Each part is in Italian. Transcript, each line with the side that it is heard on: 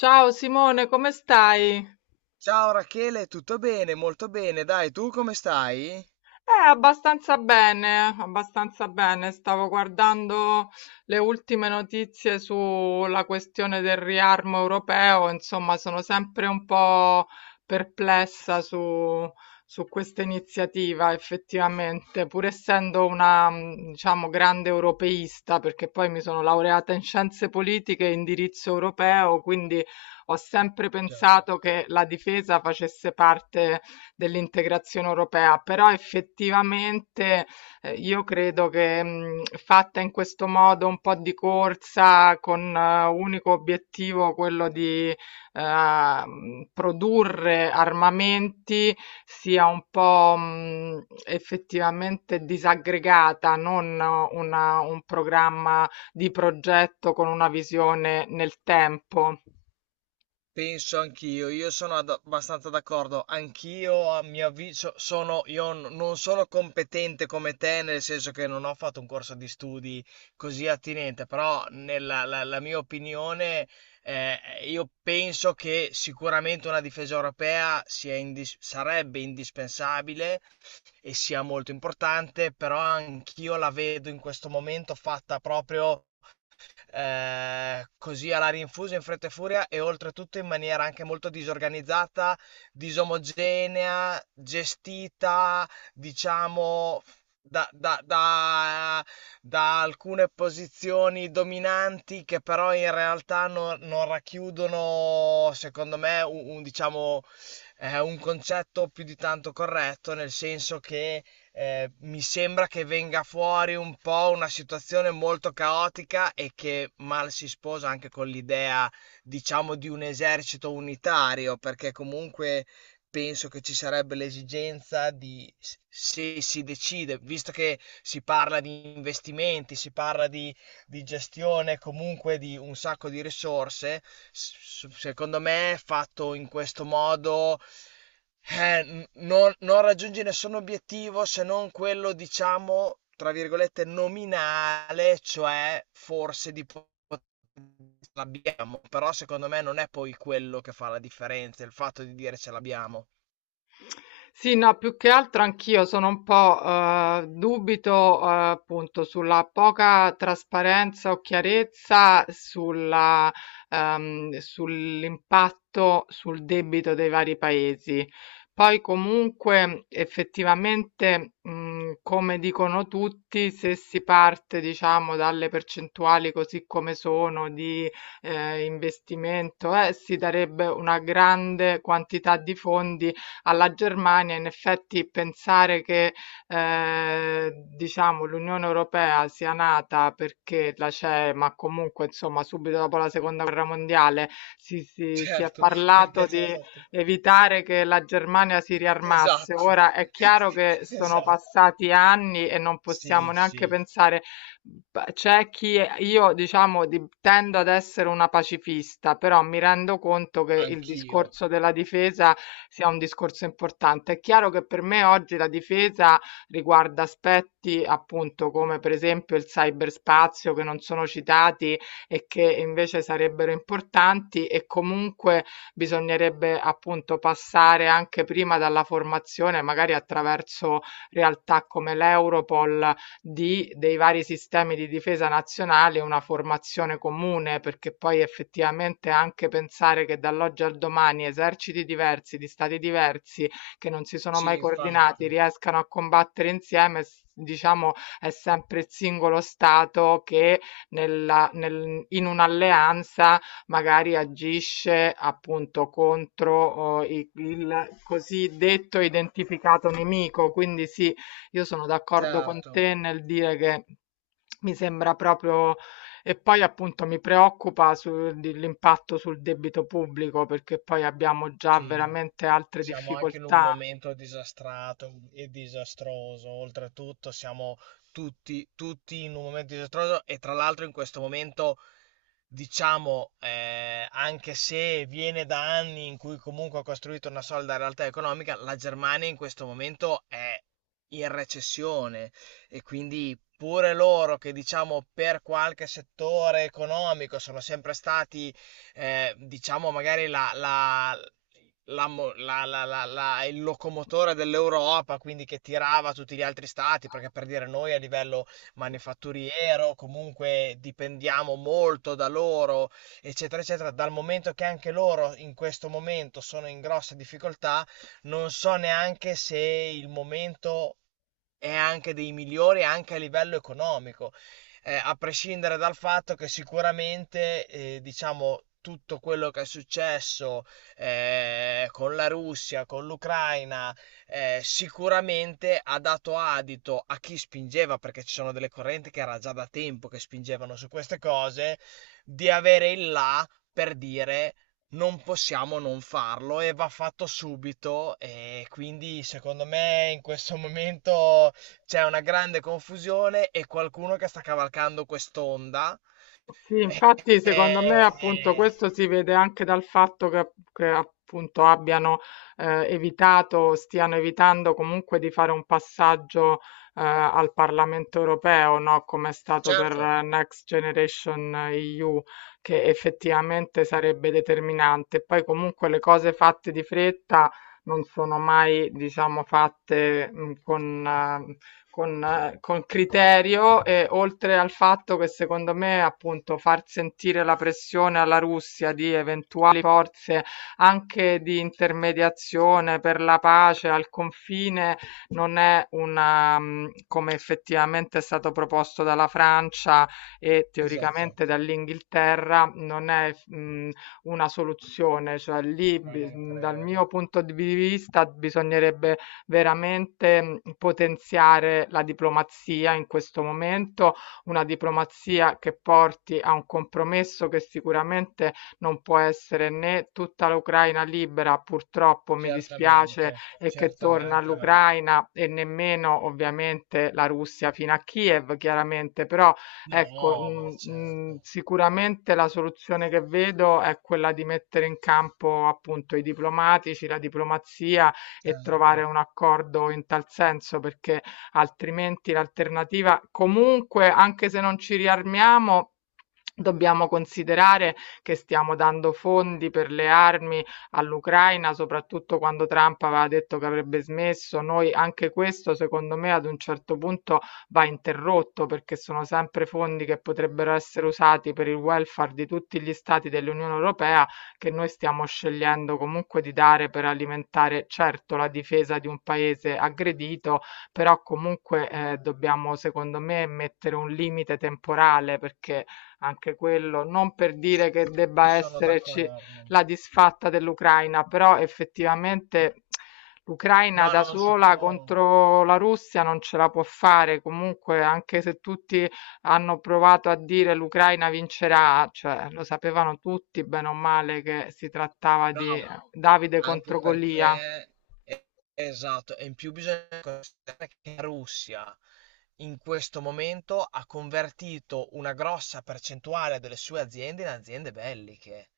left: Ciao Simone, come stai?
right: Ciao Rachele, tutto bene? Molto bene, dai, tu come stai?
left: Abbastanza bene, abbastanza bene. Stavo guardando le ultime notizie sulla questione del riarmo europeo, insomma, sono sempre un po' perplessa su questa iniziativa, effettivamente, pur essendo una, diciamo, grande europeista, perché poi mi sono laureata in scienze politiche e indirizzo europeo, quindi ho sempre
right: Ciao.
left: pensato che la difesa facesse parte dell'integrazione europea, però effettivamente io credo che fatta in questo modo un po' di corsa con unico obiettivo quello di eh, produrre armamenti sia un po' effettivamente disaggregata, non un programma di progetto con una visione nel tempo.
right: Penso anch'io, io sono abbastanza d'accordo, anch'io a mio avviso sono, non sono competente come te, nel senso che non ho fatto un corso di studi così attinente, però la mia opinione, eh, io penso che sicuramente una difesa europea sarebbe indispensabile e sia molto importante, però anch'io la vedo in questo momento fatta proprio così alla rinfusa, in fretta e furia, e oltretutto in maniera anche molto disorganizzata, disomogenea, gestita, diciamo, da, da- da- da alcune posizioni dominanti che però in realtà non racchiudono, secondo me, un, diciamo, un concetto più di tanto corretto, nel senso che mi sembra che venga fuori un po' una situazione molto caotica e che mal si sposa anche con l'idea, diciamo, di un esercito unitario, perché comunque penso che ci sarebbe l'esigenza di, se si decide, visto che si parla di investimenti, si parla di gestione comunque di un sacco di risorse, secondo me fatto in questo modo, non raggiungi nessun obiettivo se non quello, diciamo, tra virgolette, nominale, cioè forse l'abbiamo, però secondo me non è poi quello che fa la differenza, il fatto di dire ce l'abbiamo.
left: Sì, no, più che altro anch'io sono un po', dubito, appunto sulla poca trasparenza o chiarezza sulla sull'impatto sul debito dei vari paesi. Poi comunque effettivamente, come dicono tutti, se si parte, diciamo, dalle percentuali così come sono di investimento, si darebbe una grande quantità di fondi alla Germania, in effetti pensare che diciamo l'Unione Europea sia nata perché la CE, ma comunque insomma subito dopo la Seconda Guerra Mondiale si, si, si è
right: Certo,
left: parlato
right: perché ce l'ha
left: di
right: fatta.
left: evitare che la Germania si riarmasse.
right: Esatto.
left: Ora è chiaro che sono
right: Esatto.
left: passati anni e non possiamo
right: Sì,
left: neanche
right: sì,
left: pensare. Beh, c'è chi io diciamo tendo ad essere una pacifista, però mi rendo conto che il
right: anch'io.
left: discorso della difesa sia un discorso importante. È chiaro che per me oggi la difesa riguarda aspetti appunto come per esempio il cyberspazio che non sono citati e che invece sarebbero importanti e comunque bisognerebbe appunto passare anche prima dalla formazione, magari attraverso realtà come l'Europol di dei vari sistemi di difesa nazionali una formazione comune, perché poi effettivamente anche pensare che dall'oggi al domani eserciti diversi di stati diversi che non si sono mai
right: Sì,
left: coordinati
right: infatti.
left: riescano a combattere insieme, diciamo, è sempre il singolo stato che in un'alleanza magari agisce appunto contro oh, il cosiddetto identificato nemico, quindi sì, io sono d'accordo con
right: Certo.
left: te nel dire che mi sembra proprio. E poi appunto mi preoccupa l'impatto sul debito pubblico perché poi abbiamo già
right: Sì.
left: veramente altre
right: Siamo anche in un
left: difficoltà.
right: momento disastrato e disastroso, oltretutto siamo tutti in un momento disastroso e tra l'altro in questo momento, diciamo, anche se viene da anni in cui comunque ha costruito una solida realtà economica, la Germania in questo momento è in recessione, e quindi pure loro che diciamo per qualche settore economico sono sempre stati, diciamo magari la il locomotore dell'Europa, quindi che tirava tutti gli altri stati, perché per dire noi a livello manifatturiero comunque dipendiamo molto da loro, eccetera, eccetera. Dal momento che anche loro in questo momento sono in grosse difficoltà, non so neanche se il momento è anche dei migliori anche a livello economico, a prescindere dal fatto che sicuramente, diciamo, tutto quello che è successo con la Russia, con l'Ucraina, sicuramente ha dato adito a chi spingeva, perché ci sono delle correnti che era già da tempo che spingevano su queste cose, di avere il là per dire non possiamo non farlo e va fatto subito. E quindi secondo me in questo momento c'è una grande confusione e qualcuno che sta cavalcando quest'onda.
left: Sì,
right: E-
left: infatti
right: e-
left: secondo me appunto questo si vede anche dal fatto che appunto abbiano evitato, stiano evitando comunque di fare un passaggio al Parlamento europeo, no? Come è stato per
right: certo,
left: Next Generation EU, che effettivamente sarebbe determinante. Poi comunque le cose fatte di fretta non sono mai, diciamo, fatte con criterio e oltre al fatto che secondo me appunto far sentire la pressione alla Russia di eventuali forze anche di intermediazione per la pace al confine non è una, come effettivamente è stato proposto dalla Francia e
right: esatto,
left: teoricamente dall'Inghilterra, non è una soluzione, cioè
right: ma non
left: dal mio
right: credo.
left: punto di vista bisognerebbe veramente potenziare la diplomazia in questo momento, una diplomazia che porti a un compromesso che sicuramente non può essere né tutta l'Ucraina libera, purtroppo mi dispiace,
right: Certamente,
left: e che
right: certamente,
left: torna
right: anche a me.
left: all'Ucraina e nemmeno ovviamente la Russia fino a Kiev, chiaramente, però ecco,
right: No, beh,
left: mhmm, mhmm,
right: certo,
left: sicuramente la soluzione che vedo è quella di mettere in campo appunto i diplomatici, la diplomazia e trovare
right: certo,
left: un accordo in tal senso, perché altrimenti l'alternativa comunque, anche se non ci riarmiamo, dobbiamo considerare che stiamo dando fondi per le armi all'Ucraina, soprattutto quando Trump aveva detto che avrebbe smesso. Noi anche questo, secondo me, ad un certo punto va interrotto perché sono sempre fondi che potrebbero essere usati per il welfare di tutti gli stati dell'Unione Europea che noi stiamo scegliendo comunque di dare per alimentare certo la difesa di un paese aggredito, però comunque dobbiamo secondo me mettere un limite temporale perché anche quello non per dire che
right: ci
left: debba
right: sono
left: esserci
right: d'accordo.
left: la disfatta dell'Ucraina, però effettivamente l'Ucraina
right: No,
left: da
right: non si
left: sola
right: può.
left: contro la Russia non ce la può fare, comunque anche se tutti hanno provato a dire l'Ucraina vincerà, cioè lo sapevano tutti bene o male che si trattava
right: No,
left: di
right: ma
left: Davide
right: anche
left: contro Golia.
right: perché eh, esatto, e in più bisogna considerare che la Russia in questo momento ha convertito una grossa percentuale delle sue aziende in aziende belliche.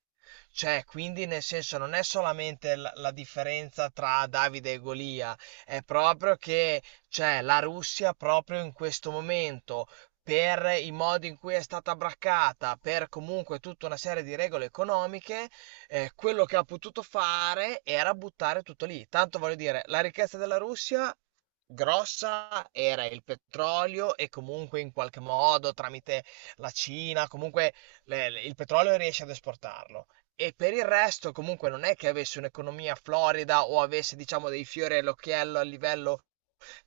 right: Cioè, quindi nel senso non è solamente la differenza tra Davide e Golia, è proprio che, cioè, la Russia proprio in questo momento, per i modi in cui è stata braccata, per comunque tutta una serie di regole economiche, quello che ha potuto fare era buttare tutto lì. Tanto voglio dire, la ricchezza della Russia grossa era il petrolio, e comunque in qualche modo tramite la Cina, comunque il petrolio riesce ad esportarlo. E per il resto comunque non è che avesse un'economia florida o avesse diciamo dei fiori all'occhiello a livello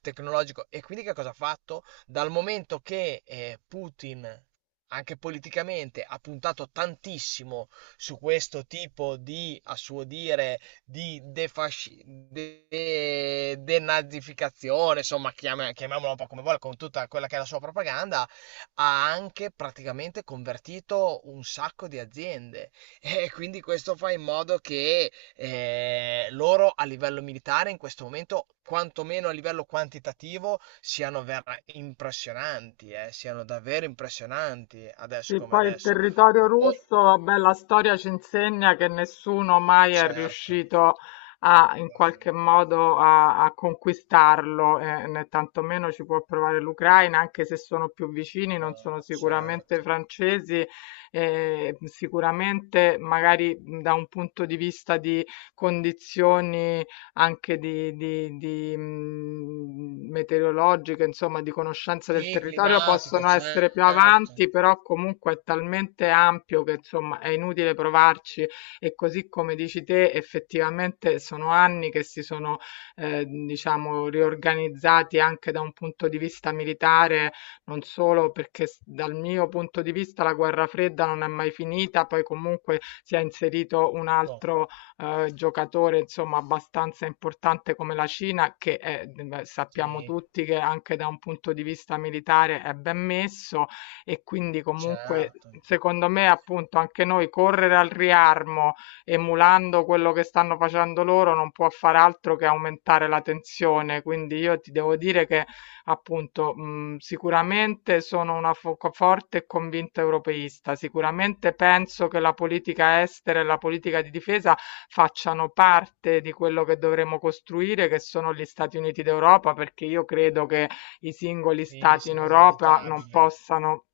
right: tecnologico. E quindi che cosa ha fatto? Dal momento che, Putin anche politicamente ha puntato tantissimo su questo tipo di, a suo dire, denazificazione, insomma, chiamiamola un po' come vuole, con tutta quella che è la sua propaganda, ha anche praticamente convertito un sacco di aziende. E quindi questo fa in modo che, loro a livello militare in questo momento, quantomeno a livello quantitativo, impressionanti, siano davvero impressionanti adesso
left: Sì,
right: come
left: poi il
right: adesso.
left: territorio
right: O-
left: russo, vabbè, la storia ci insegna che nessuno mai è
right: Certo,
left: riuscito in qualche
right: mhmm,
left: modo a conquistarlo, né tantomeno ci può provare l'Ucraina, anche se sono più vicini, non sono
right: no,
left: sicuramente
right: certo.
left: francesi, sicuramente magari da un punto di vista di condizioni anche di meteorologiche, insomma, di conoscenza del
right: Sì,
left: territorio
right: climatica,
left: possono essere più
right: certo.
left: avanti, però comunque è talmente ampio che insomma è inutile provarci e così come dici te, effettivamente sono anni che si sono diciamo riorganizzati anche da un punto di vista militare, non solo perché dal mio punto di vista la guerra fredda non è mai finita, poi comunque si è inserito un
right: To
left: altro giocatore insomma abbastanza importante come la Cina, beh, sappiamo
right: sì,
left: tutti che anche da un punto di vista militare è ben messo e quindi comunque
right: certo.
left: secondo me appunto anche noi correre al riarmo emulando quello che stanno facendo loro non può far altro che aumentare la tensione. Quindi io ti devo dire che appunto, mhmm, sicuramente sono una fo co forte e convinta europeista, sicuramente penso che la politica estera e la politica di difesa facciano parte di quello che dovremo costruire, che sono gli Stati Uniti d'Europa, perché io credo che i singoli
right: Sì,
left: stati in
right: sono
left: Europa non
right: inevitabile.
left: possano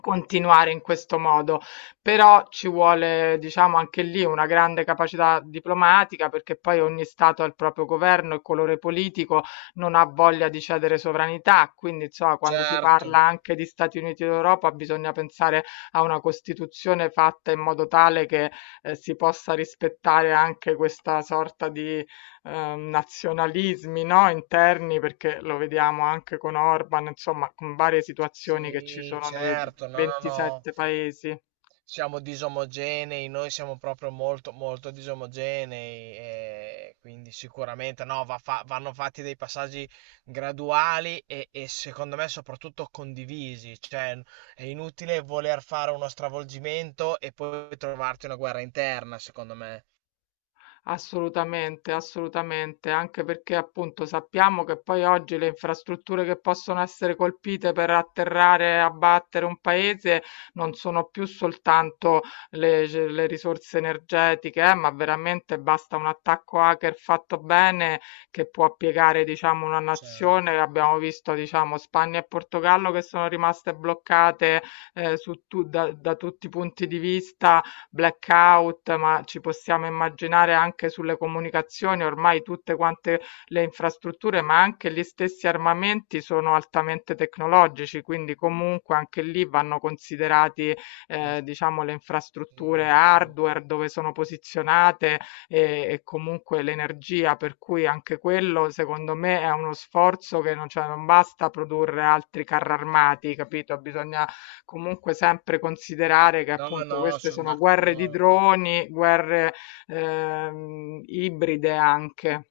left: continuare in questo modo. Però ci vuole, diciamo, anche lì una grande capacità diplomatica, perché poi ogni stato ha il proprio governo, il colore politico non ha voglia di cedere sovranità, quindi insomma quando si
right: Certo.
left: parla anche di Stati Uniti d'Europa bisogna pensare a una Costituzione fatta in modo tale che si possa rispettare anche questa sorta di nazionalismi, no? Interni, perché lo vediamo anche con Orban, insomma con varie situazioni che ci
right: Sì,
left: sono nei
right: certo. No, no, no.
left: 27 paesi.
right: Siamo disomogenei, noi siamo proprio molto, molto disomogenei, e quindi sicuramente no, vanno fatti dei passaggi graduali e secondo me soprattutto condivisi, cioè è inutile voler fare uno stravolgimento e poi trovarti una guerra interna, secondo me.
left: Assolutamente, assolutamente, anche perché appunto sappiamo che poi oggi le infrastrutture che possono essere colpite per atterrare e abbattere un paese non sono più soltanto le risorse energetiche, ma veramente basta un attacco hacker fatto bene che può piegare, diciamo, una
right: Certo,
left: nazione. Abbiamo visto, diciamo, Spagna e Portogallo che sono rimaste bloccate su tu- da da tutti i punti di vista blackout, ma ci possiamo immaginare anche sulle comunicazioni, ormai tutte quante le infrastrutture, ma anche gli stessi armamenti sono altamente tecnologici, quindi comunque anche lì vanno considerati
right: sì,
left: diciamo le
right: sì,
left: infrastrutture
right: sì.
left: hardware dove sono posizionate e comunque l'energia, per cui anche quello secondo me è uno sforzo che non, cioè, non basta produrre altri carri armati, capito? Bisogna comunque sempre considerare che
right: No,
left: appunto
right: no,
left: queste
right: sono
left: sono guerre di
right: d'accordo.
left: droni, guerre ibride anche.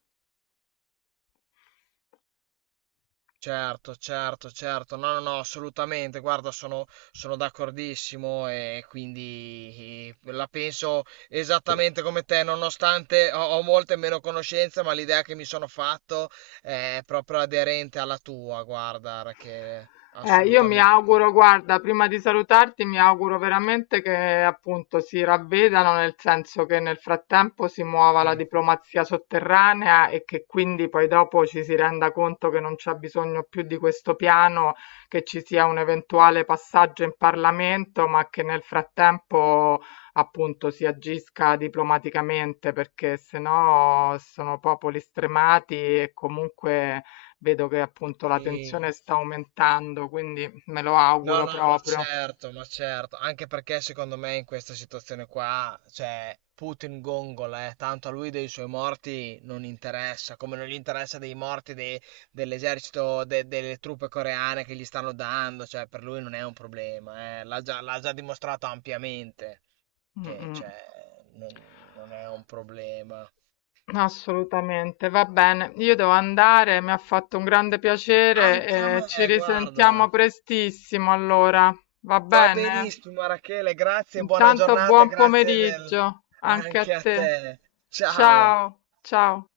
right: Certo, certo, certo, no, no, no, assolutamente, guarda, sono, sono d'accordissimo, e quindi la penso esattamente come te, nonostante ho, ho molte meno conoscenze, ma l'idea che mi sono fatto è proprio aderente alla tua, guarda, Rachele,
left: Io mi
right: assolutamente.
left: auguro, guarda, prima di salutarti, mi auguro veramente che appunto si ravvedano, nel senso che nel frattempo si muova la
right: Sì,
left: diplomazia sotterranea e che quindi poi dopo ci si renda conto che non c'è bisogno più di questo piano, che ci sia un eventuale passaggio in Parlamento, ma che nel frattempo appunto si agisca diplomaticamente, perché sennò sono popoli stremati e comunque vedo che appunto la
right: sì.
left: tensione sta aumentando, quindi me lo
right: No,
left: auguro
right: no,
left: proprio.
right: ma certo, anche perché secondo me in questa situazione qua, cioè, Putin gongola, tanto a lui dei suoi morti non interessa, come non gli interessa dell'esercito, delle truppe coreane che gli stanno dando, cioè, per lui non è un problema, l'ha già dimostrato ampiamente
left: Mm,
right: che,
left: mm.
right: cioè, non è un problema.
left: Assolutamente, va bene. Io devo andare, mi ha fatto un grande
right: Anche a
left: piacere e
right: me,
left: ci
right: guarda.
left: risentiamo prestissimo allora. Va
right: Va
left: bene?
right: benissimo, Rachele, grazie, buona
left: Intanto
right: giornata e
left: buon
right: grazie del...
left: pomeriggio anche a
right: anche a
left: te.
right: te. Ciao.
left: Ciao, ciao.